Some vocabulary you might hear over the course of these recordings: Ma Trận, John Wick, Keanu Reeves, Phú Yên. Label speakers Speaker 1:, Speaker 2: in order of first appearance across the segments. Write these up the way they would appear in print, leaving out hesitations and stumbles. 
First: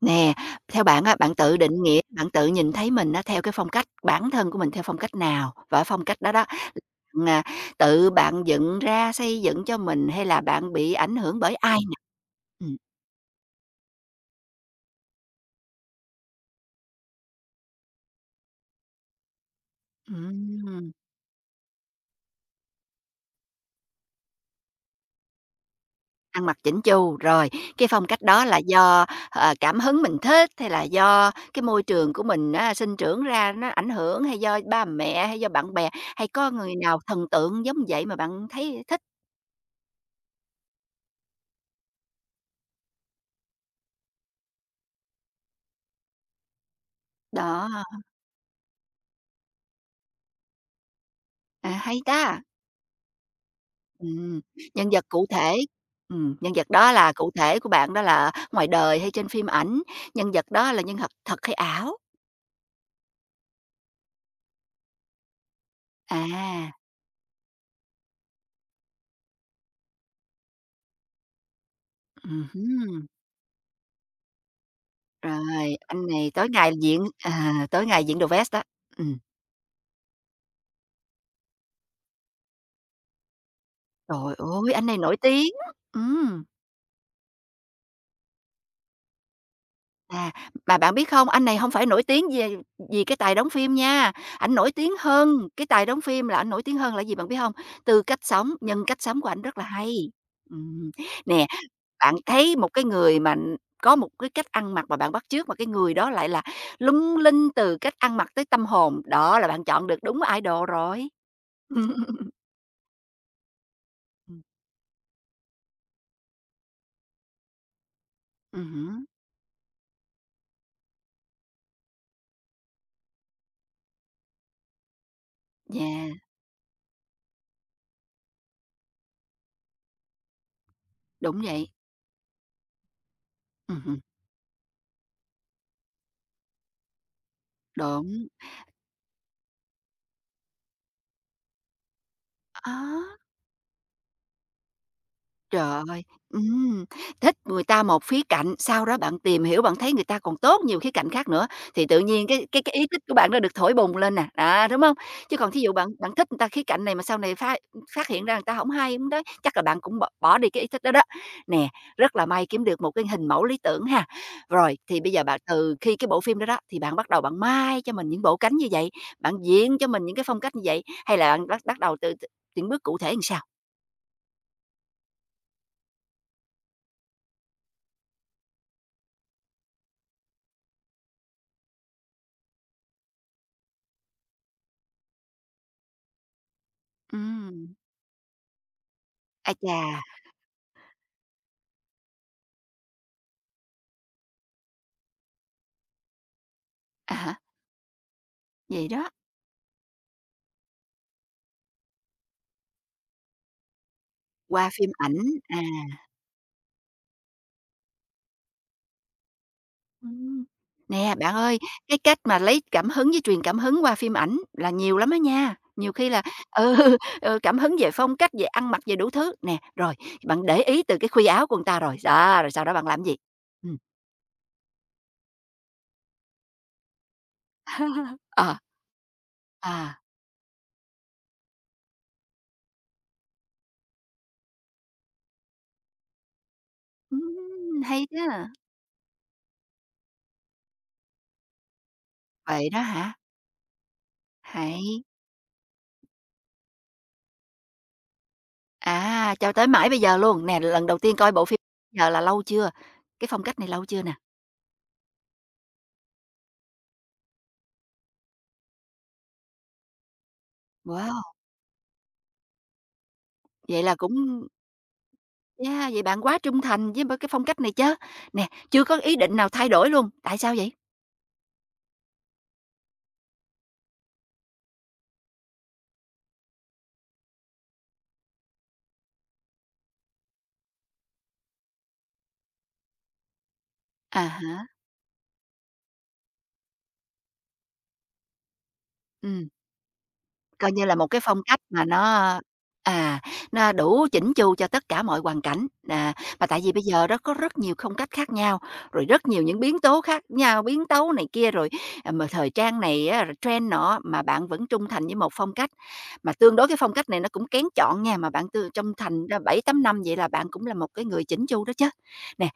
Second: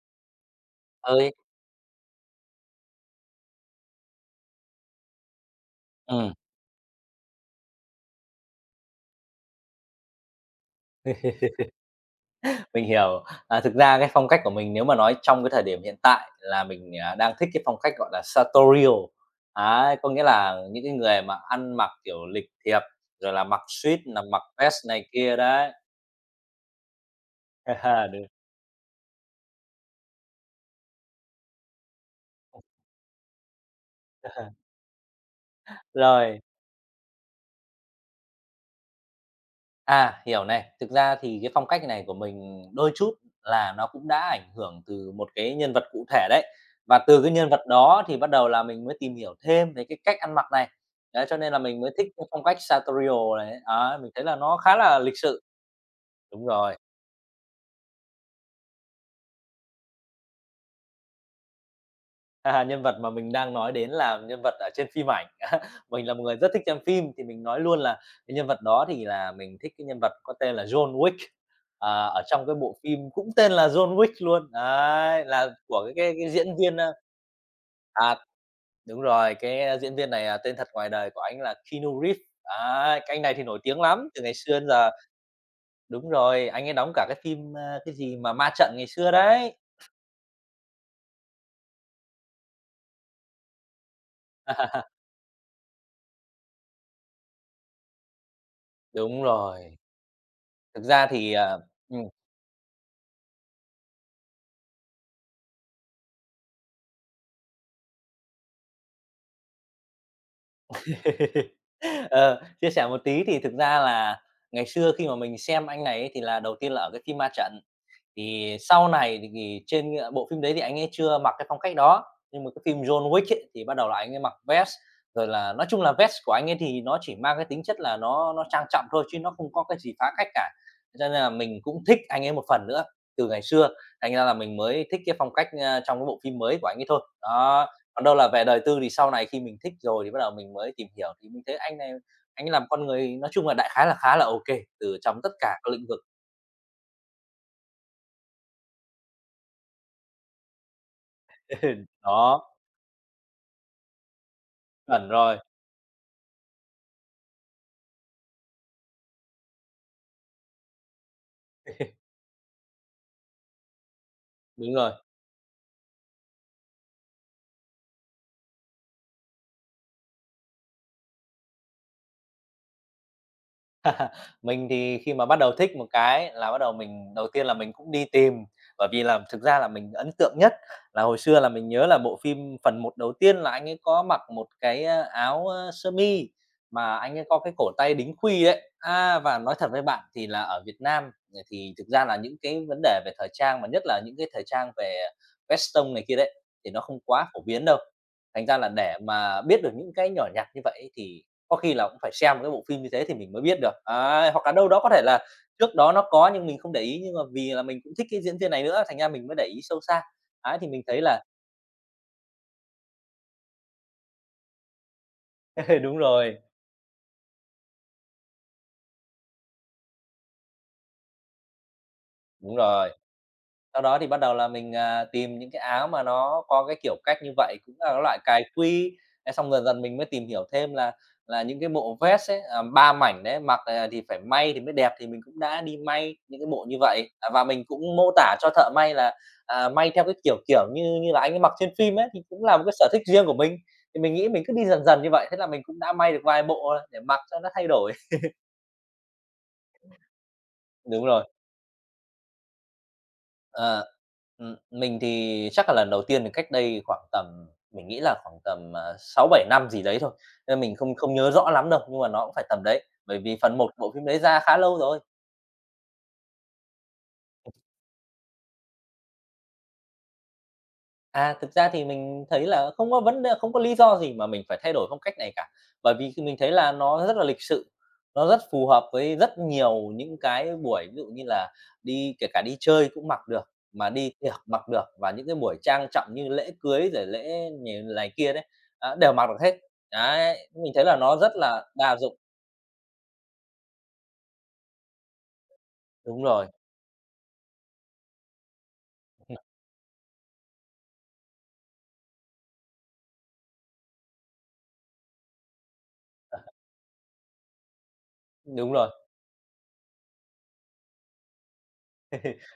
Speaker 1: Nè, theo bạn á,
Speaker 2: Ơi,
Speaker 1: bạn tự định nghĩa, bạn tự nhìn thấy mình á theo cái phong cách bản thân của mình theo phong cách nào? Và phong cách đó
Speaker 2: ừm,
Speaker 1: đó, à, tự bạn dựng ra, xây dựng cho mình hay là bạn bị ảnh hưởng bởi ai nè? Ừm,
Speaker 2: mình hiểu. À, thực ra cái phong cách của mình nếu mà nói trong cái thời điểm hiện tại là mình, à, đang thích cái phong cách, gọi là, sartorial. Ấy, có nghĩa là những
Speaker 1: ừm,
Speaker 2: cái người mà ăn mặc, kiểu, lịch thiệp, rồi là mặc suit, là mặc vest này kia đấy.
Speaker 1: ăn mặc chỉnh chu, rồi cái phong cách
Speaker 2: Đúng.
Speaker 1: đó là do, ờ, cảm hứng mình thích hay là do cái môi trường của mình á sinh trưởng ra nó ảnh hưởng, hay do ba mẹ, hay do bạn bè, hay
Speaker 2: Rồi.
Speaker 1: có người nào thần tượng giống vậy mà bạn thấy thích?
Speaker 2: À, hiểu này. Thực ra thì cái phong cách này của mình đôi chút là nó cũng đã ảnh hưởng từ một cái nhân vật cụ thể đấy. Và từ cái nhân vật
Speaker 1: Đó,
Speaker 2: đó thì bắt đầu là mình mới tìm hiểu thêm về cái cách ăn mặc này. Đấy, cho nên là
Speaker 1: à,
Speaker 2: mình mới
Speaker 1: hay
Speaker 2: thích
Speaker 1: ta.
Speaker 2: cái phong cách sartorial này. Á, mình thấy là
Speaker 1: Ừm,
Speaker 2: nó khá
Speaker 1: nhân
Speaker 2: là
Speaker 1: vật
Speaker 2: lịch
Speaker 1: cụ
Speaker 2: sự.
Speaker 1: thể,
Speaker 2: Đúng
Speaker 1: nhân vật
Speaker 2: rồi.
Speaker 1: đó là cụ thể của bạn đó là ngoài đời hay trên phim ảnh? Nhân vật đó là nhân vật thật hay ảo?
Speaker 2: À, nhân vật mà mình đang nói đến là nhân vật ở trên phim ảnh. Mình là một người rất thích
Speaker 1: À,
Speaker 2: xem phim thì mình nói luôn là cái nhân vật đó thì là mình thích cái nhân vật có tên là John Wick, ở trong cái bộ
Speaker 1: hứm,
Speaker 2: phim cũng tên là John Wick luôn, đấy, là
Speaker 1: rồi,
Speaker 2: của cái
Speaker 1: anh
Speaker 2: cái
Speaker 1: này
Speaker 2: cái
Speaker 1: tối
Speaker 2: diễn
Speaker 1: ngày
Speaker 2: viên, a.
Speaker 1: diện à, tối ngày
Speaker 2: À,
Speaker 1: diện đồ vest đó.
Speaker 2: đúng
Speaker 1: Ừm,
Speaker 2: rồi, cái, diễn viên này, à, tên thật ngoài đời của anh là Keanu Reeves. Đấy, cái anh này thì nổi tiếng lắm, từ
Speaker 1: trời
Speaker 2: ngày xưa đến
Speaker 1: ơi, anh
Speaker 2: giờ
Speaker 1: này nổi tiếng,
Speaker 2: đúng
Speaker 1: ừm.
Speaker 2: rồi, anh ấy đóng cả cái phim, a, cái gì mà Ma Trận ngày xưa đấy.
Speaker 1: À, mà bạn biết không, anh này không phải nổi tiếng về vì cái tài đóng phim nha, anh nổi tiếng hơn cái tài đóng phim là anh nổi tiếng hơn là gì bạn biết không? Từ cách sống, nhân cách sống
Speaker 2: Đúng
Speaker 1: của anh rất là
Speaker 2: rồi,
Speaker 1: hay.
Speaker 2: thực
Speaker 1: Ừm,
Speaker 2: ra thì,
Speaker 1: nè,
Speaker 2: à ừm.
Speaker 1: bạn thấy một cái người mà có một cái cách ăn mặc mà bạn bắt chước mà cái người đó lại là lung linh từ cách ăn mặc tới tâm hồn, đó là bạn chọn được đúng idol rồi.
Speaker 2: Ờ, chia sẻ một tí thì thực ra là ngày xưa khi mà mình xem anh này ấy, thì là đầu tiên là ở cái phim Ma Trận. Thì sau
Speaker 1: Hứm,
Speaker 2: này thì trên, a, bộ phim đấy thì anh ấy chưa mặc cái phong cách đó, nhưng mà cái phim John Wick ấy, thì bắt đầu là anh ấy mặc vest, rồi là nói chung là
Speaker 1: yeah,
Speaker 2: vest của anh ấy thì nó chỉ mang cái tính chất là nó trang trọng thôi, chứ nó không có cái gì phá cách cả. Cho nên là
Speaker 1: đúng
Speaker 2: mình
Speaker 1: vậy.
Speaker 2: cũng thích anh ấy một phần nữa từ ngày xưa,
Speaker 1: Ừm,
Speaker 2: thành ra là mình mới thích cái phong cách, a, trong cái bộ phim mới của anh ấy thôi. Đó, còn đâu
Speaker 1: đúng,
Speaker 2: là về đời tư thì sau này khi mình thích rồi thì bắt đầu mình mới tìm hiểu, thì mình thấy anh này anh ấy là con người
Speaker 1: á.
Speaker 2: nói chung là đại khái là khá là ok từ trong tất cả các
Speaker 1: Trời
Speaker 2: lĩnh vực.
Speaker 1: ơi! Thích người ta một khía cạnh, sau đó bạn tìm hiểu, bạn thấy người ta còn tốt nhiều khía cạnh khác nữa, thì tự nhiên cái
Speaker 2: Đó,
Speaker 1: cái cái ý thích của bạn nó được thổi bùng lên nè, à, đúng không?
Speaker 2: chuẩn
Speaker 1: Chứ
Speaker 2: rồi.
Speaker 1: còn thí dụ bạn bạn thích người ta khía cạnh này mà sau này phát phát hiện ra người ta không hay, hổng đấy, chắc là bạn cũng bỏ bỏ đi cái ý thích đó đó. Nè, rất là may kiếm được một cái hình mẫu lý tưởng ha.
Speaker 2: Đúng
Speaker 1: Rồi,
Speaker 2: rồi.
Speaker 1: thì bây giờ bạn từ khi cái bộ phim đó đó, thì bạn bắt đầu bạn mai cho mình những bộ cánh như vậy, bạn diễn cho mình những cái phong cách như vậy, hay là bạn bắt bắt đầu từ từ những bước cụ thể làm sao?
Speaker 2: Mình thì khi mà bắt đầu thích một cái là bắt đầu mình đầu tiên là mình cũng đi tìm, bởi vì là thực ra là mình ấn tượng nhất là hồi xưa là mình nhớ là bộ phim phần một đầu tiên là anh ấy có mặc một cái, a, áo, ơ, sơ mi mà anh ấy có cái cổ
Speaker 1: Ừm,
Speaker 2: tay đính khuy đấy. A, và
Speaker 1: ái
Speaker 2: nói thật
Speaker 1: chà!
Speaker 2: với bạn thì là ở Việt Nam, thì thực ra là những cái vấn đề về thời trang mà nhất là những cái thời trang về western này kia đấy, thì nó không
Speaker 1: À
Speaker 2: quá
Speaker 1: há,
Speaker 2: phổ biến đâu. Thành ra là
Speaker 1: vậy
Speaker 2: để
Speaker 1: đó,
Speaker 2: mà biết được những cái nhỏ nhặt như vậy thì có khi là cũng phải xem một cái bộ phim như thế thì mình mới biết được. Ấy, hoặc là đâu
Speaker 1: qua
Speaker 2: đó có
Speaker 1: phim
Speaker 2: thể
Speaker 1: ảnh,
Speaker 2: là
Speaker 1: à.
Speaker 2: trước đó nó có nhưng mình không để ý, nhưng mà vì là mình cũng thích cái diễn viên này nữa, thành ra mình mới để ý sâu xa.
Speaker 1: Ừm.
Speaker 2: Ấy, thì mình thấy
Speaker 1: Nè,
Speaker 2: là
Speaker 1: bạn ơi, cái cách mà lấy cảm hứng với truyền cảm hứng qua phim ảnh là nhiều lắm á nha. Nhiều
Speaker 2: đúng
Speaker 1: khi là,
Speaker 2: rồi,
Speaker 1: ừ, ừ, cảm hứng về phong cách, về ăn mặc, về đủ thứ. Nè, rồi, bạn để ý từ cái khuy áo của người ta rồi, đó, rồi
Speaker 2: đúng
Speaker 1: sau đó bạn
Speaker 2: rồi.
Speaker 1: làm gì? Ừm.
Speaker 2: Sau đó thì bắt đầu là mình, à, tìm những cái áo mà nó có cái kiểu cách như vậy, cũng là cái loại cài
Speaker 1: Ờ,
Speaker 2: quy. Thế xong dần dần mình
Speaker 1: à,
Speaker 2: mới tìm hiểu thêm là những cái bộ vest ấy, à, 3 mảnh đấy, mặc, à, thì phải may thì mới đẹp, thì mình cũng đã đi may những cái bộ như vậy. À, và mình cũng
Speaker 1: hay
Speaker 2: mô tả
Speaker 1: đó.
Speaker 2: cho thợ may là, à, may theo cái kiểu, kiểu, như như là anh ấy mặc trên phim ấy, thì cũng là một
Speaker 1: Vậy
Speaker 2: cái
Speaker 1: đó
Speaker 2: sở thích
Speaker 1: hả?
Speaker 2: riêng của mình. Thì mình nghĩ mình cứ đi dần dần
Speaker 1: Hay.
Speaker 2: như vậy, thế là mình cũng đã may được vài bộ, à, để mặc cho nó thay đổi.
Speaker 1: À, cho tới mãi bây giờ luôn. Nè, lần đầu
Speaker 2: Đúng
Speaker 1: tiên
Speaker 2: rồi.
Speaker 1: coi bộ phim giờ là lâu chưa? Cái phong cách này lâu
Speaker 2: Ờ,
Speaker 1: chưa nè?
Speaker 2: mình thì chắc là lần đầu tiên thì cách đây khoảng tầm mình nghĩ là khoảng tầm, 6-7 năm gì đấy thôi, nên mình không không
Speaker 1: Wow,
Speaker 2: nhớ rõ lắm đâu, nhưng mà nó cũng phải tầm đấy, bởi vì phần một
Speaker 1: vậy
Speaker 2: bộ
Speaker 1: là
Speaker 2: phim đấy ra
Speaker 1: cũng.
Speaker 2: khá lâu rồi.
Speaker 1: Yeah, vậy bạn quá trung thành với b cái phong cách này chứ. Nè, chưa có ý định nào thay đổi luôn, tại sao vậy?
Speaker 2: À, thực ra thì mình thấy là không có vấn đề không có lý do gì mà mình phải thay đổi phong cách này cả. Bởi vì khi mình thấy là nó rất là lịch sự, nó rất phù hợp với rất nhiều những cái buổi ví dụ như là đi kể cả đi chơi cũng mặc được, mà đi
Speaker 1: À
Speaker 2: tiệc
Speaker 1: hả?
Speaker 2: mặc được và những cái buổi trang trọng như lễ cưới rồi lễ nhề này kia đấy, á, đều mặc được
Speaker 1: Ừm,
Speaker 2: hết. Đấy,
Speaker 1: coi
Speaker 2: mình
Speaker 1: như
Speaker 2: thấy
Speaker 1: là
Speaker 2: là
Speaker 1: một
Speaker 2: nó
Speaker 1: cái
Speaker 2: rất
Speaker 1: phong cách
Speaker 2: là
Speaker 1: mà
Speaker 2: đa dụng.
Speaker 1: nó, à, nó đủ chỉnh chu cho tất cả mọi hoàn cảnh. À,
Speaker 2: Đúng
Speaker 1: mà
Speaker 2: rồi,
Speaker 1: tại vì bây giờ đó có rất nhiều phong cách khác nhau, rồi rất nhiều những biến tố khác nhau, biến tấu này kia rồi, à, mà thời trang này á, rồi trend nọ, mà bạn vẫn trung thành với một phong cách. Mà tương đối cái phong cách này nó cũng kén chọn nha, mà bạn tương
Speaker 2: đúng rồi.
Speaker 1: trung thành ra 7 8 năm vậy là bạn cũng là một cái người chỉnh chu đó chứ. Nè,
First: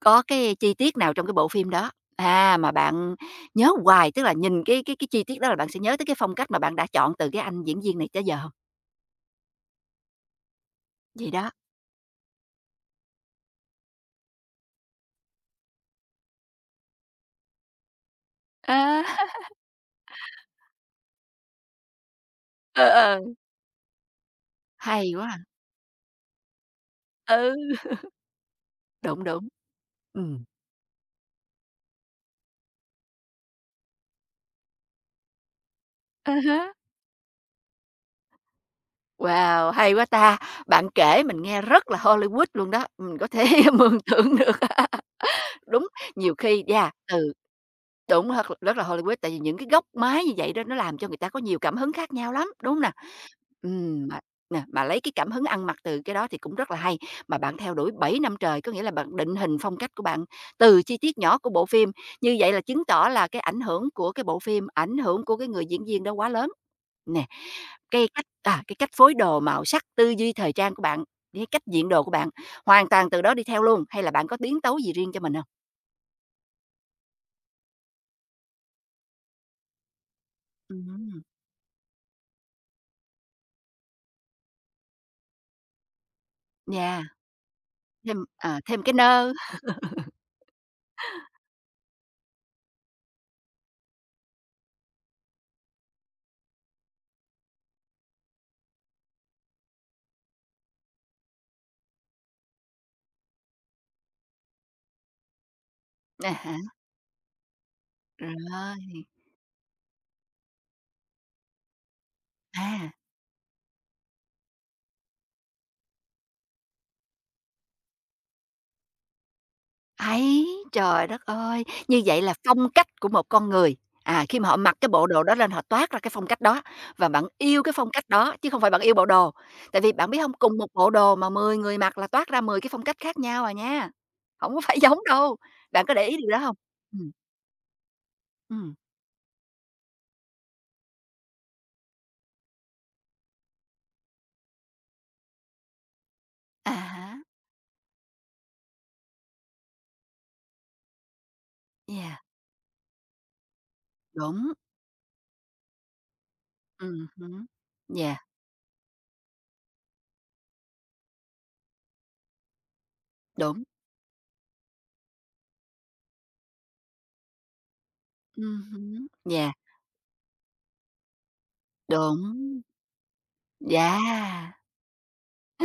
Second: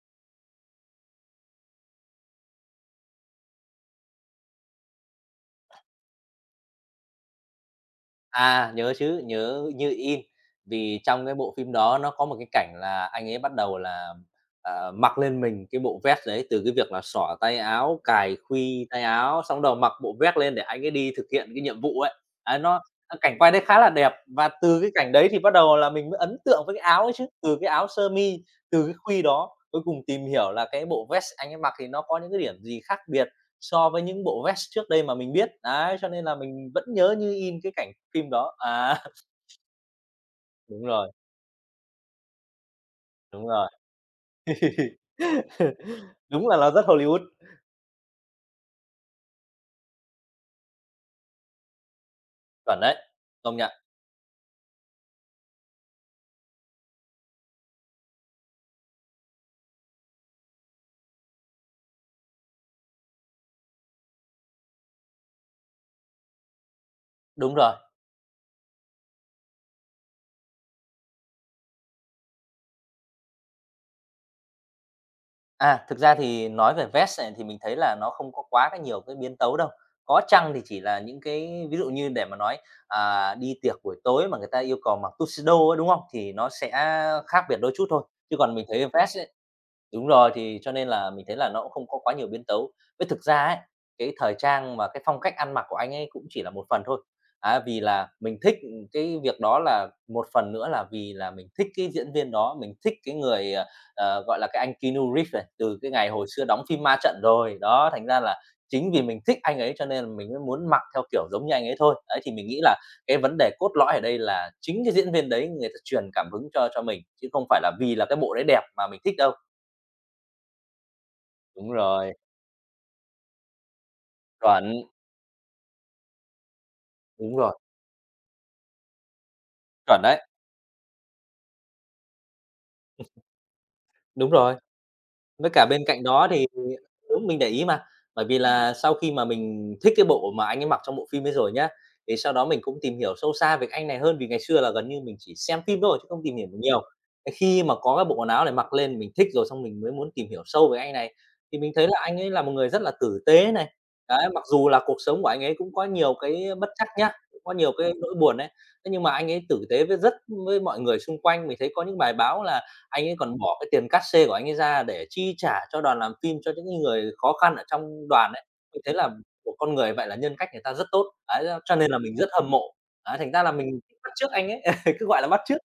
Speaker 1: có cái chi tiết nào trong cái bộ phim đó, à, mà bạn nhớ hoài, tức là nhìn cái chi tiết đó là bạn sẽ nhớ tới cái phong cách mà bạn đã chọn từ cái anh diễn viên này tới giờ hông?
Speaker 2: À, nhớ chứ, nhớ như in. Vì trong
Speaker 1: Vậy
Speaker 2: cái
Speaker 1: đó.
Speaker 2: bộ phim đó nó có một cái cảnh là anh ấy bắt đầu là, ờ, mặc lên mình cái bộ vest đấy, từ cái việc là xỏ tay áo, cài khuy
Speaker 1: À,
Speaker 2: tay áo, xong đầu mặc bộ vest lên để anh ấy đi thực hiện cái nhiệm vụ ấy. Đấy, nó
Speaker 1: ờ,
Speaker 2: cái
Speaker 1: ờ.
Speaker 2: cảnh quay đấy khá là đẹp và từ cái cảnh
Speaker 1: Hay quá
Speaker 2: đấy
Speaker 1: à.
Speaker 2: thì bắt đầu là mình mới ấn tượng với cái áo ấy chứ, từ cái
Speaker 1: Ừ.
Speaker 2: áo sơ mi, từ cái khuy
Speaker 1: Đúng, đúng,
Speaker 2: đó, cuối cùng tìm
Speaker 1: ừm.
Speaker 2: hiểu là cái bộ vest anh ấy mặc thì nó có những cái điểm gì khác biệt. So với những bộ vest trước đây mà mình biết, đấy, cho nên
Speaker 1: À
Speaker 2: là
Speaker 1: há.
Speaker 2: mình vẫn nhớ như in cái cảnh phim đó. À,
Speaker 1: Wow, hay quá ta!
Speaker 2: đúng
Speaker 1: Bạn
Speaker 2: rồi,
Speaker 1: kể mình nghe rất là Hollywood luôn đó, mình có thể
Speaker 2: đúng rồi.
Speaker 1: mường tượng được. Đúng, nhiều
Speaker 2: Đúng là
Speaker 1: khi
Speaker 2: nó rất
Speaker 1: nha,
Speaker 2: Hollywood,
Speaker 1: từ. Đúng, thật rất là Hollywood, tại vì những cái góc máy như vậy đó nó làm cho người ta có nhiều cảm hứng khác nhau lắm, đúng
Speaker 2: chuẩn
Speaker 1: hông nè?
Speaker 2: đấy, công nhận,
Speaker 1: Mà nè, mà lấy cái cảm hứng ăn mặc từ cái đó thì cũng rất là hay, mà bạn theo đuổi 7 năm trời, có nghĩa là bạn định hình phong cách của bạn từ chi tiết nhỏ của bộ phim, như vậy là chứng tỏ là cái ảnh hưởng của cái bộ phim, ảnh hưởng của cái người diễn viên đó quá lớn. Nè,
Speaker 2: đúng rồi.
Speaker 1: cái cách à, cái cách phối đồ, màu sắc, tư duy thời trang của bạn, cái cách diện đồ của bạn, hoàn toàn từ đó đi theo luôn, hay là bạn có biến tấu gì riêng cho mình hông?
Speaker 2: À, thực ra thì nói về vest này thì mình thấy là nó không có quá cái nhiều cái biến tấu đâu, có chăng thì chỉ là những
Speaker 1: Ừm,
Speaker 2: cái ví dụ như để mà nói, à, đi tiệc buổi tối mà người ta yêu cầu mặc tuxedo ấy, đúng không? Thì nó sẽ
Speaker 1: yeah.
Speaker 2: khác biệt đôi chút thôi,
Speaker 1: Thêm,
Speaker 2: chứ còn
Speaker 1: ờ,
Speaker 2: mình
Speaker 1: thêm
Speaker 2: thấy
Speaker 1: cái
Speaker 2: vest
Speaker 1: nơ,
Speaker 2: đúng rồi, thì cho nên là mình thấy là nó cũng không có quá nhiều biến tấu. Với thực ra ấy, cái thời trang mà cái phong cách ăn mặc của anh ấy cũng chỉ là một phần thôi. À vì là mình thích, cái việc đó là một phần nữa là vì là mình thích cái diễn viên đó, mình thích cái người, gọi là, cái anh Keanu Reeves này, từ cái ngày hồi
Speaker 1: à
Speaker 2: xưa
Speaker 1: há,
Speaker 2: đóng phim Ma Trận rồi. Đó, thành ra là chính
Speaker 1: rồi,
Speaker 2: vì mình thích anh ấy cho nên là mình mới muốn mặc theo kiểu giống như anh ấy thôi. Đấy, thì mình nghĩ là
Speaker 1: à,
Speaker 2: cái vấn đề cốt lõi ở đây là chính cái diễn viên đấy người ta truyền cảm hứng cho mình, chứ không phải là vì là cái bộ đấy đẹp mà mình thích đâu.
Speaker 1: ấy, trời đất ơi!
Speaker 2: Đúng
Speaker 1: Như
Speaker 2: rồi,
Speaker 1: vậy là phong cách của một con người, à, khi mà họ
Speaker 2: chuẩn,
Speaker 1: mặc cái bộ đồ đó lên họ toát ra cái phong cách đó, và bạn
Speaker 2: đúng rồi,
Speaker 1: yêu cái phong cách đó chứ không phải bạn yêu bộ đồ. Tại vì
Speaker 2: chuẩn
Speaker 1: bạn biết
Speaker 2: đấy,
Speaker 1: hông, cùng một bộ đồ mà 10 người mặc là toát ra 10 cái phong cách khác nhau à nha,
Speaker 2: đúng
Speaker 1: hổng
Speaker 2: rồi.
Speaker 1: có phải giống đâu,
Speaker 2: Với cả bên
Speaker 1: bạn có
Speaker 2: cạnh
Speaker 1: để ý
Speaker 2: đó
Speaker 1: điều đó
Speaker 2: thì
Speaker 1: hông? Ừm,
Speaker 2: đúng, mình để ý mà, bởi vì là
Speaker 1: ừm,
Speaker 2: sau khi mà mình thích cái bộ mà anh ấy mặc trong bộ phim ấy rồi nhá, thì sau đó mình cũng tìm hiểu sâu xa về cái anh này hơn, vì ngày xưa là gần như mình chỉ xem phim thôi chứ không tìm hiểu được
Speaker 1: à
Speaker 2: nhiều.
Speaker 1: há,
Speaker 2: Thế khi mà có cái bộ quần áo này mặc lên mình thích rồi xong mình mới muốn tìm hiểu sâu về anh này, thì mình thấy là
Speaker 1: yeah,
Speaker 2: anh ấy là một người rất là tử tế này. Đấy, mặc
Speaker 1: đúng,
Speaker 2: dù là cuộc sống của anh ấy cũng có nhiều cái bất trắc nhá, cũng
Speaker 1: hứm,
Speaker 2: có nhiều cái nỗi
Speaker 1: yeah,
Speaker 2: buồn đấy thế nhưng mà anh ấy tử tế với rất với mọi người xung quanh. Mình thấy có những bài báo là anh ấy còn bỏ
Speaker 1: đúng,
Speaker 2: cái tiền cát-xê của anh ấy ra để chi trả cho đoàn làm phim, cho những cái người khó khăn ở trong đoàn ấy. Mình thấy
Speaker 1: hứm,
Speaker 2: là một con người vậy là nhân cách người ta rất tốt, đấy, do cho nên là mình rất hâm
Speaker 1: đúng,
Speaker 2: mộ. Đấy, thành ra là mình bắt chước anh
Speaker 1: yeah.
Speaker 2: ấy, cứ gọi là bắt chước.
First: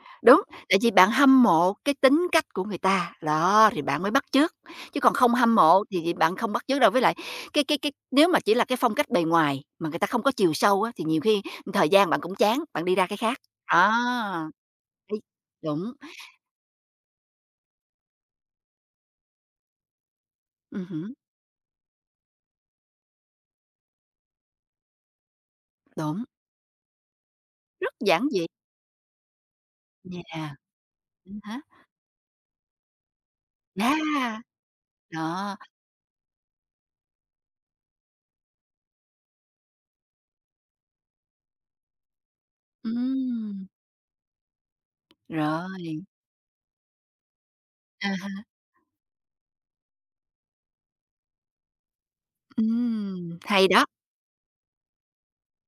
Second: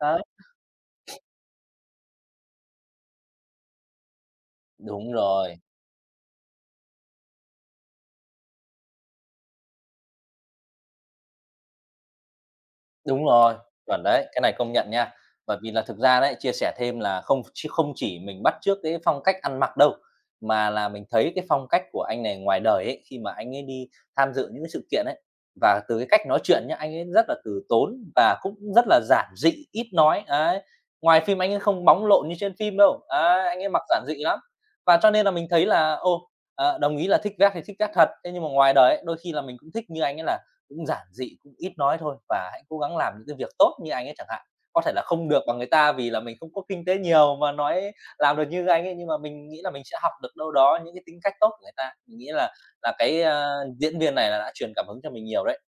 Speaker 2: Đấy.
Speaker 1: Đúng, tại vì bạn hâm mộ cái tính cách của người ta, đó, thì bạn mới bắt chước, chứ
Speaker 2: Đúng
Speaker 1: còn không hâm
Speaker 2: rồi.
Speaker 1: mộ thì bạn không bắt chước đâu. Với lại cái nếu mà chỉ là cái phong cách bề ngoài mà người ta không có chiều sâu á, thì nhiều khi thời gian bạn cũng chán, bạn đi ra cái
Speaker 2: Đúng
Speaker 1: khác.
Speaker 2: rồi,
Speaker 1: Đó,
Speaker 2: chuẩn đấy, cái này công nhận nha.
Speaker 1: đấy,
Speaker 2: Bởi vì là
Speaker 1: đúng,
Speaker 2: thực ra đấy, chia sẻ thêm là không chỉ mình bắt chước cái phong cách ăn mặc đâu, mà là mình
Speaker 1: hứm,
Speaker 2: thấy cái phong cách của anh này ngoài đời ấy, khi mà anh ấy đi tham dự những cái sự kiện ấy, và từ cái
Speaker 1: đúng,
Speaker 2: cách nói chuyện nhá, anh ấy rất là từ
Speaker 1: rất
Speaker 2: tốn
Speaker 1: giản
Speaker 2: và
Speaker 1: dị,
Speaker 2: cũng rất là giản dị, ít nói,
Speaker 1: yeah,
Speaker 2: ấy. Ngoài phim anh
Speaker 1: há,
Speaker 2: ấy không bóng lộn như trên phim đâu, ấy, anh ấy mặc giản dị lắm.
Speaker 1: yeah,
Speaker 2: Và cho nên là mình
Speaker 1: đó,
Speaker 2: thấy là, ô, ờ, đồng ý là thích vét thì thích vét thật, thế nhưng mà ngoài đời ấy, đôi khi là mình cũng thích như anh ấy là cũng giản dị, cũng ít nói thôi và hãy cố gắng làm những cái việc
Speaker 1: ừm,
Speaker 2: tốt như anh ấy chẳng hạn. Có thể là không được bằng người ta
Speaker 1: rồi,
Speaker 2: vì là mình không có kinh tế nhiều mà nói
Speaker 1: à
Speaker 2: làm
Speaker 1: há,
Speaker 2: được như anh ấy, nhưng mà mình nghĩ là mình sẽ học được đâu đó những cái tính cách tốt của người ta. Mình nghĩ là là cái, a,
Speaker 1: hay đó.
Speaker 2: diễn viên này là đã truyền cảm hứng cho mình nhiều đấy.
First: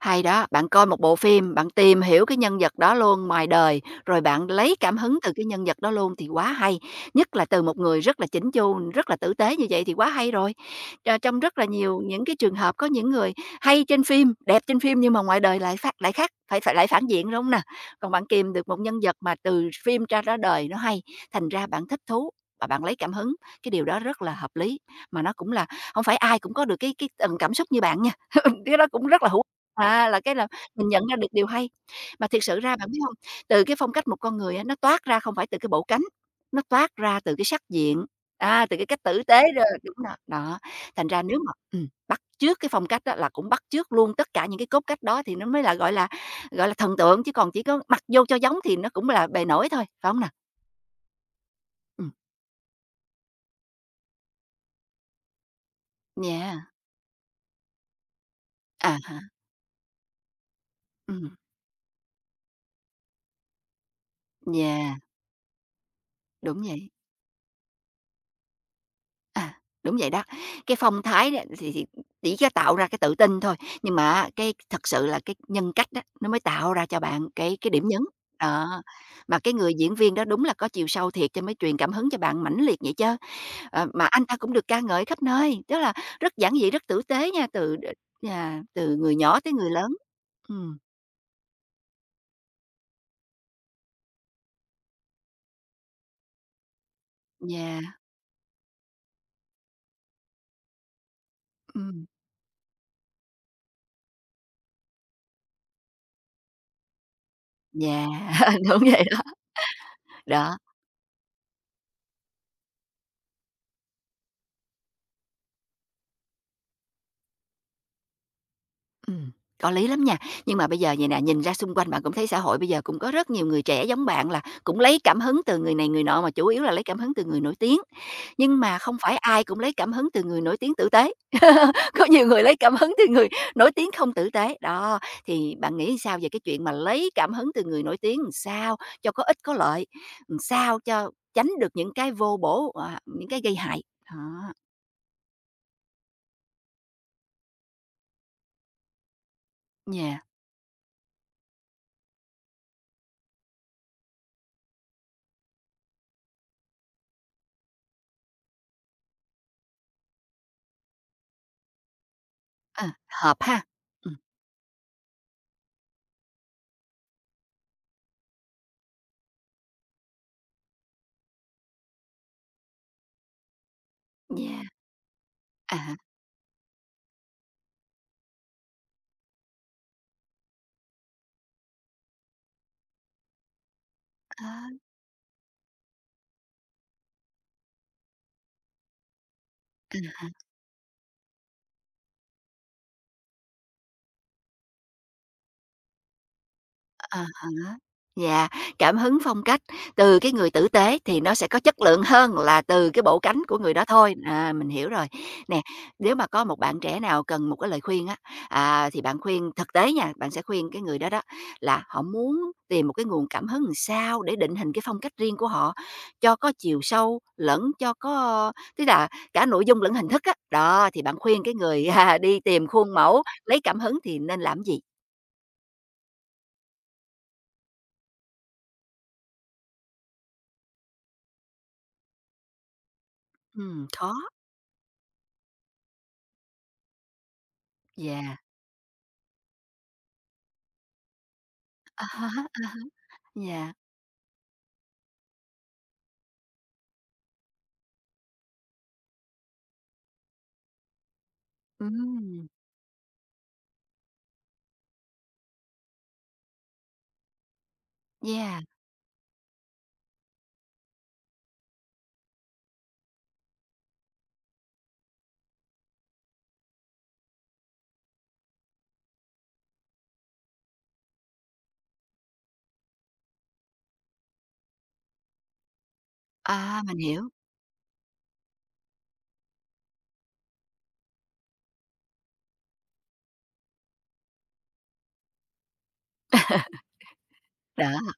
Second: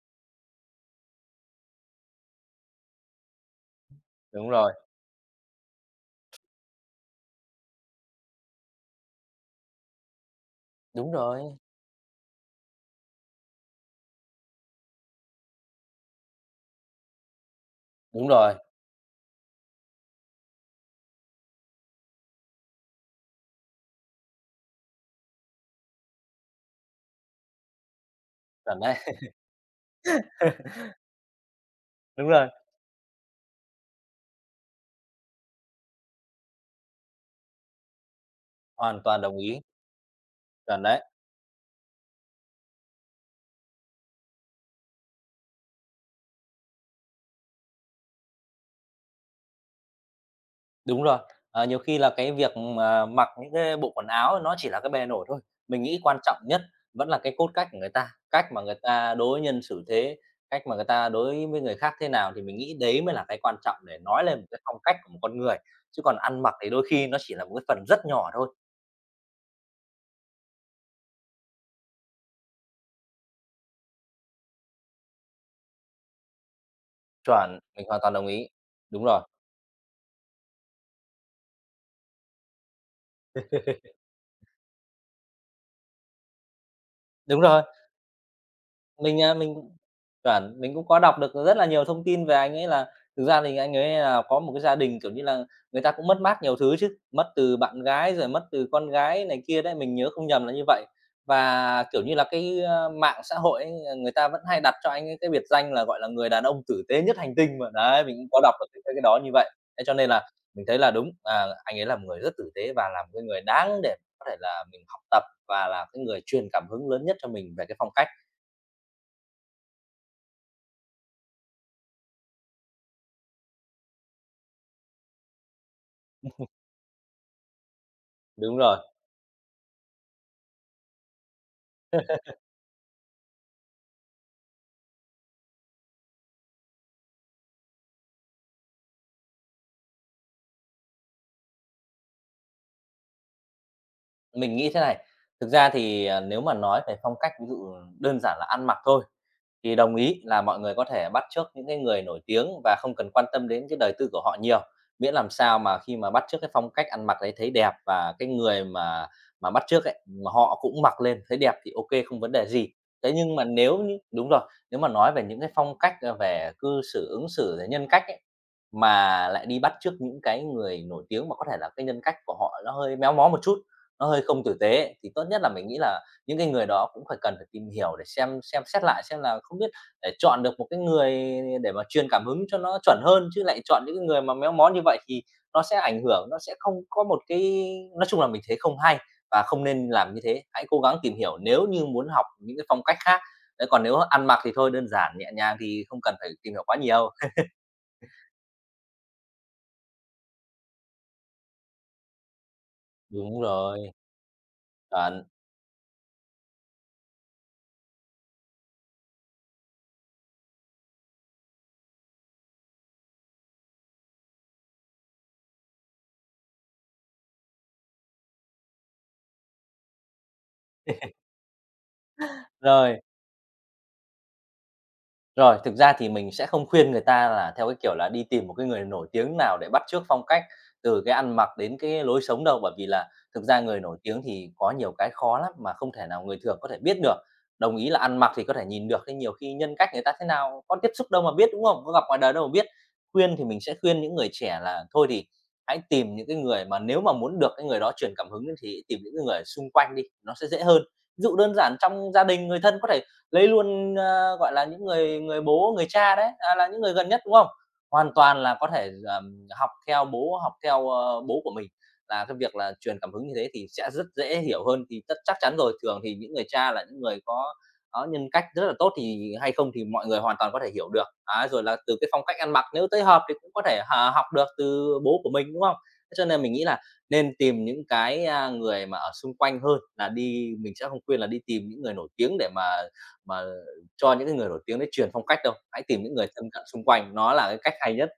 Speaker 1: Hay đó, bạn coi một bộ phim, bạn tìm hiểu cái nhân vật đó luôn ngoài đời, rồi bạn
Speaker 2: Đúng rồi,
Speaker 1: lấy cảm hứng từ cái nhân vật đó luôn thì quá hay, nhất là từ một người rất là chỉnh chu, rất là tử tế như vậy thì quá hay rồi.
Speaker 2: đúng
Speaker 1: Ờ, trong
Speaker 2: rồi,
Speaker 1: rất là nhiều những cái trường hợp có những người hay trên phim, đẹp trên phim nhưng mà ngoài đời lại phát lại khác, phải phải lại phản diện, đúng không nè? Còn bạn
Speaker 2: đúng
Speaker 1: tìm
Speaker 2: rồi,
Speaker 1: được một nhân vật mà từ phim ra ra đời nó hay, thành ra bạn thích thú và bạn lấy cảm hứng, cái điều đó rất là hợp lý, mà nó cũng là không phải ai cũng có được cái tầng cảm xúc như bạn nha, cái
Speaker 2: chuẩn
Speaker 1: đó
Speaker 2: đấy,
Speaker 1: cũng rất là hữu. À, là cái là mình nhận ra được điều hay. Mà
Speaker 2: đúng
Speaker 1: thiệt
Speaker 2: rồi,
Speaker 1: sự ra bạn biết hông, từ cái phong cách một con người á, nó toát ra không phải từ cái bộ cánh, nó toát ra từ cái sắc diện, à, từ cái
Speaker 2: hoàn
Speaker 1: cách
Speaker 2: toàn
Speaker 1: tử
Speaker 2: đồng
Speaker 1: tế
Speaker 2: ý,
Speaker 1: đó đúng rồi, đó.
Speaker 2: chuẩn đấy.
Speaker 1: Thành ra nếu mà bắt chước cái phong cách á là cũng bắt chước luôn tất cả những cái cốt cách đó thì nó mới là, gọi là, gọi là, thần tượng, chứ còn chỉ có mặc vô cho giống thì nó cũng là bề nổi thôi, phải hông nè?
Speaker 2: Đúng rồi. Ờ, nhiều khi là
Speaker 1: Ừm,
Speaker 2: cái việc mà mặc những cái bộ quần áo nó chỉ là cái bề nổi thôi. Mình nghĩ quan trọng nhất
Speaker 1: yeah,
Speaker 2: vẫn là cái cốt cách của người ta, cách mà người
Speaker 1: à
Speaker 2: ta
Speaker 1: há,
Speaker 2: đối nhân xử thế, cách mà người ta
Speaker 1: ừm,
Speaker 2: đối với người khác thế nào thì mình nghĩ đấy mới là cái quan trọng để nói lên một cái phong
Speaker 1: yeah,
Speaker 2: cách của một con người, chứ còn ăn mặc
Speaker 1: đúng
Speaker 2: thì đôi
Speaker 1: vậy.
Speaker 2: khi nó chỉ là một cái phần rất nhỏ thôi.
Speaker 1: À, đúng vậy đó. Cái phong thái đó thì chỉ có tạo ra cái tự tin thôi, nhưng mà cái thật sự là cái nhân cách đó nó mới tạo ra cho bạn cái
Speaker 2: Chuẩn,
Speaker 1: cái
Speaker 2: mình
Speaker 1: điểm
Speaker 2: hoàn
Speaker 1: nhấn.
Speaker 2: toàn đồng ý.
Speaker 1: Đó,
Speaker 2: Đúng rồi,
Speaker 1: mà cái người diễn viên đó đúng là có chiều sâu thiệt cho mới truyền cảm hứng cho bạn mãnh liệt vậy chứ. Ờ, mà anh ta cũng được ca ngợi khắp nơi, tức là rất giản dị, rất tử tế
Speaker 2: đúng
Speaker 1: nha,
Speaker 2: rồi.
Speaker 1: từ đ, yeah, từ người
Speaker 2: Mình, à,
Speaker 1: nhỏ tới
Speaker 2: mình
Speaker 1: người lớn.
Speaker 2: chuẩn, mình
Speaker 1: Ừm,
Speaker 2: cũng có đọc được rất là nhiều thông tin về anh ấy là thực ra thì anh ấy là có một cái gia đình, kiểu như là, người ta cũng mất mát nhiều thứ chứ, mất từ
Speaker 1: yeah,
Speaker 2: bạn gái rồi mất từ con gái này kia đấy, mình nhớ không nhầm là như vậy. Và, kiểu
Speaker 1: ừm,
Speaker 2: như là, cái, ơ, mạng xã hội ấy, ờ, người ta vẫn hay đặt cho anh ấy cái biệt danh là, gọi là, người đàn ông tử tế nhất hành tinh mà. Đấy, mình cũng có đọc
Speaker 1: yeah,
Speaker 2: được
Speaker 1: đúng
Speaker 2: cái
Speaker 1: vậy
Speaker 2: đó như
Speaker 1: đó.
Speaker 2: vậy. Thế cho nên là
Speaker 1: Đó.
Speaker 2: mình thấy là đúng, à, anh ấy là một người rất tử tế và là một cái người đáng để có thể là mình học tập và là cái người truyền cảm hứng lớn nhất cho mình về cái phong cách.
Speaker 1: Ừm, có lý lắm nha. Nhưng mà bây giờ vậy nè, nhìn ra xung quanh bạn cũng thấy xã hội bây giờ cũng có rất nhiều người trẻ giống bạn là cũng lấy cảm hứng từ người này người nọ, mà chủ yếu là lấy cảm hứng từ người nổi tiếng.
Speaker 2: Đúng
Speaker 1: Nhưng
Speaker 2: rồi.
Speaker 1: mà không phải ai cũng lấy cảm hứng từ người nổi tiếng tử tế. Có nhiều người lấy cảm hứng từ người nổi tiếng không tử tế. Đó, thì bạn nghĩ sao về cái chuyện mà lấy cảm hứng từ người nổi tiếng làm sao cho có ích có lợi, làm sao cho tránh được những cái vô bổ, à, những cái gây hại? Đó,
Speaker 2: Mình nghĩ thế này, thực ra thì, à, nếu mà nói về phong cách ví dụ đơn giản là ăn mặc thôi, thì đồng
Speaker 1: yeah,
Speaker 2: ý là mọi người có thể bắt chước những cái người nổi tiếng và không cần quan tâm đến cái đời tư của họ nhiều, miễn làm sao mà khi mà bắt chước cái phong cách ăn mặc đấy thấy đẹp và cái người mà bắt chước ấy, mà họ cũng mặc lên thấy đẹp thì OK, không vấn đề gì.
Speaker 1: ờ,
Speaker 2: Thế nhưng
Speaker 1: hợp
Speaker 2: mà
Speaker 1: ha.
Speaker 2: nếu như
Speaker 1: Ừm,
Speaker 2: đúng rồi, nếu mà nói về những cái phong cách, a, về cư xử, ứng xử, rồi nhân cách ấy, mà lại đi bắt chước những cái người nổi tiếng mà có thể là cái nhân cách của họ nó hơi méo mó một chút, nó hơi không tử
Speaker 1: yeah,
Speaker 2: tế ấy, thì tốt nhất là mình
Speaker 1: à
Speaker 2: nghĩ
Speaker 1: há,
Speaker 2: là những cái người đó cũng phải cần phải tìm hiểu để xem xét lại xem là không biết để chọn được một cái người để mà truyền cảm hứng cho nó chuẩn hơn, chứ lại chọn những cái người mà méo mó như vậy thì nó sẽ ảnh hưởng, nó sẽ không có một cái nói chung là mình thấy không hay và không nên làm như
Speaker 1: ờ.
Speaker 2: thế. Hãy cố gắng tìm hiểu nếu như muốn học những cái phong cách khác. Đấy, còn nếu ăn mặc thì thôi đơn giản nhẹ nhàng thì không cần phải tìm hiểu quá nhiều.
Speaker 1: À hả, dạ, cảm hứng phong cách từ cái người tử tế thì nó sẽ có chất lượng hơn là từ cái bộ
Speaker 2: Đúng
Speaker 1: cánh của người đó
Speaker 2: rồi,
Speaker 1: thôi. À, mình hiểu rồi.
Speaker 2: chuẩn.
Speaker 1: Nè, nếu mà có một bạn trẻ nào cần một cái lời khuyên á, à, thì bạn khuyên thực tế nha, bạn sẽ khuyên cái người đó đó là họ muốn tìm một cái nguồn cảm hứng làm sao để định hình cái phong cách riêng của họ cho có chiều sâu lẫn cho có, tức là cả nội dung lẫn hình thức á. Đó, thì bạn khuyên cái người, à, đi tìm khuôn
Speaker 2: Rồi.
Speaker 1: mẫu, lấy cảm hứng thì nên làm gì?
Speaker 2: Rồi, thực ra thì mình sẽ không khuyên người ta là theo cái kiểu là đi tìm một cái người nổi tiếng nào để bắt chước phong cách, từ cái ăn mặc đến cái lối sống đâu, bởi vì là thực ra người nổi
Speaker 1: Khó.
Speaker 2: tiếng thì có nhiều cái khó lắm mà không thể nào người thường có thể biết được. Đồng ý là ăn mặc
Speaker 1: Dạ.
Speaker 2: thì có thể nhìn được, nhưng nhiều khi nhân cách người ta thế nào, có tiếp xúc đâu mà biết, đúng không? Có
Speaker 1: À
Speaker 2: gặp ngoài
Speaker 1: há,
Speaker 2: đời đâu mà biết.
Speaker 1: à há,
Speaker 2: Khuyên thì mình
Speaker 1: yeah,
Speaker 2: sẽ khuyên những người trẻ là thôi thì hãy tìm những cái người mà nếu mà muốn được cái người đó truyền cảm hứng ấy thì tìm những cái người xung quanh đi, nó sẽ dễ hơn. Ví dụ đơn giản trong gia
Speaker 1: ừm,
Speaker 2: đình, người thân có thể lấy luôn, ơ, gọi là, những người người bố, người cha đấy, à, là những người gần nhất, đúng không? Hoàn toàn là
Speaker 1: yeah,
Speaker 2: có thể, học theo bố, học theo, ơ, bố của mình, là cái việc là truyền cảm hứng như thế thì sẽ rất dễ hiểu hơn. Thì tất chắc chắn rồi, thường thì những người cha là những người có nhân cách rất là tốt thì hay không thì mọi người hoàn toàn có thể hiểu được. Đấy, rồi là từ cái phong cách ăn mặc nếu tới hợp thì cũng có thể học được từ bố của mình, đúng không? Thế cho nên mình nghĩ là
Speaker 1: à, mình hiểu.
Speaker 2: nên tìm những cái, a, người mà ở xung quanh hơn là đi mình sẽ không khuyên là đi tìm những người nổi tiếng để mà cho những cái người nổi tiếng đấy truyền phong cách đâu, hãy tìm những người thân cận xung quanh, nó là cái cách
Speaker 1: Đó,
Speaker 2: hay nhất.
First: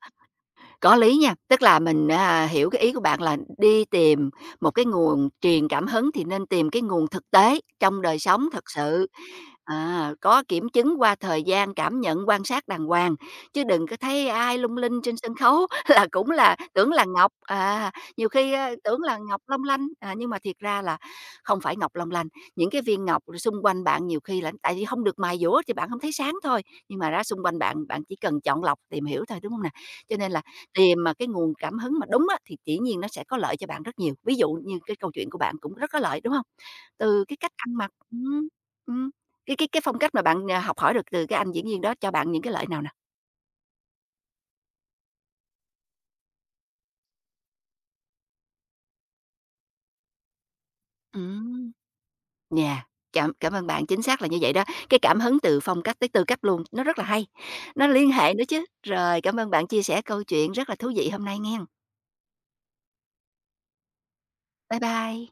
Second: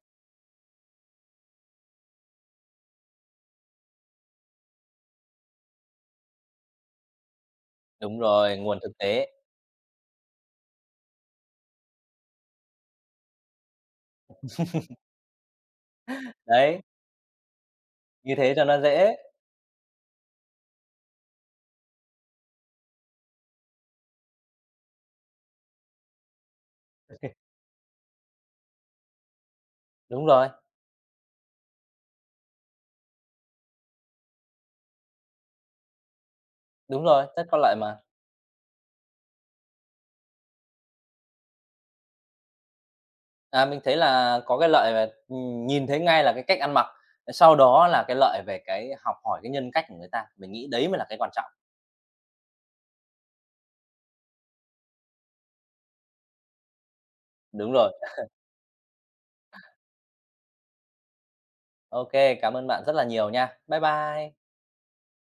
Speaker 1: có lý nha, tức là mình, à, hiểu cái ý của bạn là đi tìm một cái nguồn truyền cảm hứng thì nên tìm cái nguồn thực tế trong đời
Speaker 2: Đúng
Speaker 1: sống
Speaker 2: rồi,
Speaker 1: thật
Speaker 2: nguồn thực
Speaker 1: sự,
Speaker 2: tế.
Speaker 1: à, có kiểm chứng qua thời gian, cảm nhận, quan sát đàng hoàng, chứ đừng có thấy ai lung linh trên sân khấu là cũng là
Speaker 2: Đấy,
Speaker 1: tưởng là ngọc, à, nhiều
Speaker 2: như
Speaker 1: khi,
Speaker 2: thế cho
Speaker 1: a,
Speaker 2: nó
Speaker 1: tưởng
Speaker 2: dễ.
Speaker 1: là ngọc long lanh, à, nhưng mà thiệt ra là không phải ngọc long lanh. Những cái viên ngọc xung quanh bạn nhiều khi là tại vì không được mài dũa thì bạn không thấy sáng thôi, nhưng mà ra xung quanh bạn, bạn chỉ cần chọn lọc tìm hiểu thôi, đúng không nè? Cho
Speaker 2: Đúng
Speaker 1: nên là
Speaker 2: rồi,
Speaker 1: tìm mà cái nguồn cảm hứng mà đúng á, thì dĩ nhiên nó sẽ có lợi cho bạn rất nhiều. Ví dụ như cái câu chuyện của bạn cũng rất có lợi, đúng không?
Speaker 2: đúng
Speaker 1: Từ
Speaker 2: rồi,
Speaker 1: cái
Speaker 2: rất
Speaker 1: cách
Speaker 2: có
Speaker 1: ăn
Speaker 2: lợi
Speaker 1: mặc,
Speaker 2: mà.
Speaker 1: ừm, cái phong cách mà bạn, à, học hỏi được từ cái anh diễn viên đó cho bạn những cái lợi nào nè?
Speaker 2: À, mình thấy là có cái lợi về nhìn thấy ngay là cái cách ăn mặc, sau đó là cái lợi về cái học hỏi cái nhân cách của người ta, mình nghĩ đấy mới là cái quan trọng.
Speaker 1: Ừm, yeah, cảm cảm ơn bạn, chính xác là như vậy đó. Cái cảm hứng từ phong cách tới tư cách luôn, nó rất là hay,
Speaker 2: Đúng
Speaker 1: nó
Speaker 2: rồi.
Speaker 1: liên hệ nữa chứ. Rồi, cảm ơn bạn chia sẻ câu chuyện rất là thú vị hôm nay nghe.
Speaker 2: OK, cảm ơn bạn rất là nhiều nha. Bye bye.
Speaker 1: Bye bye.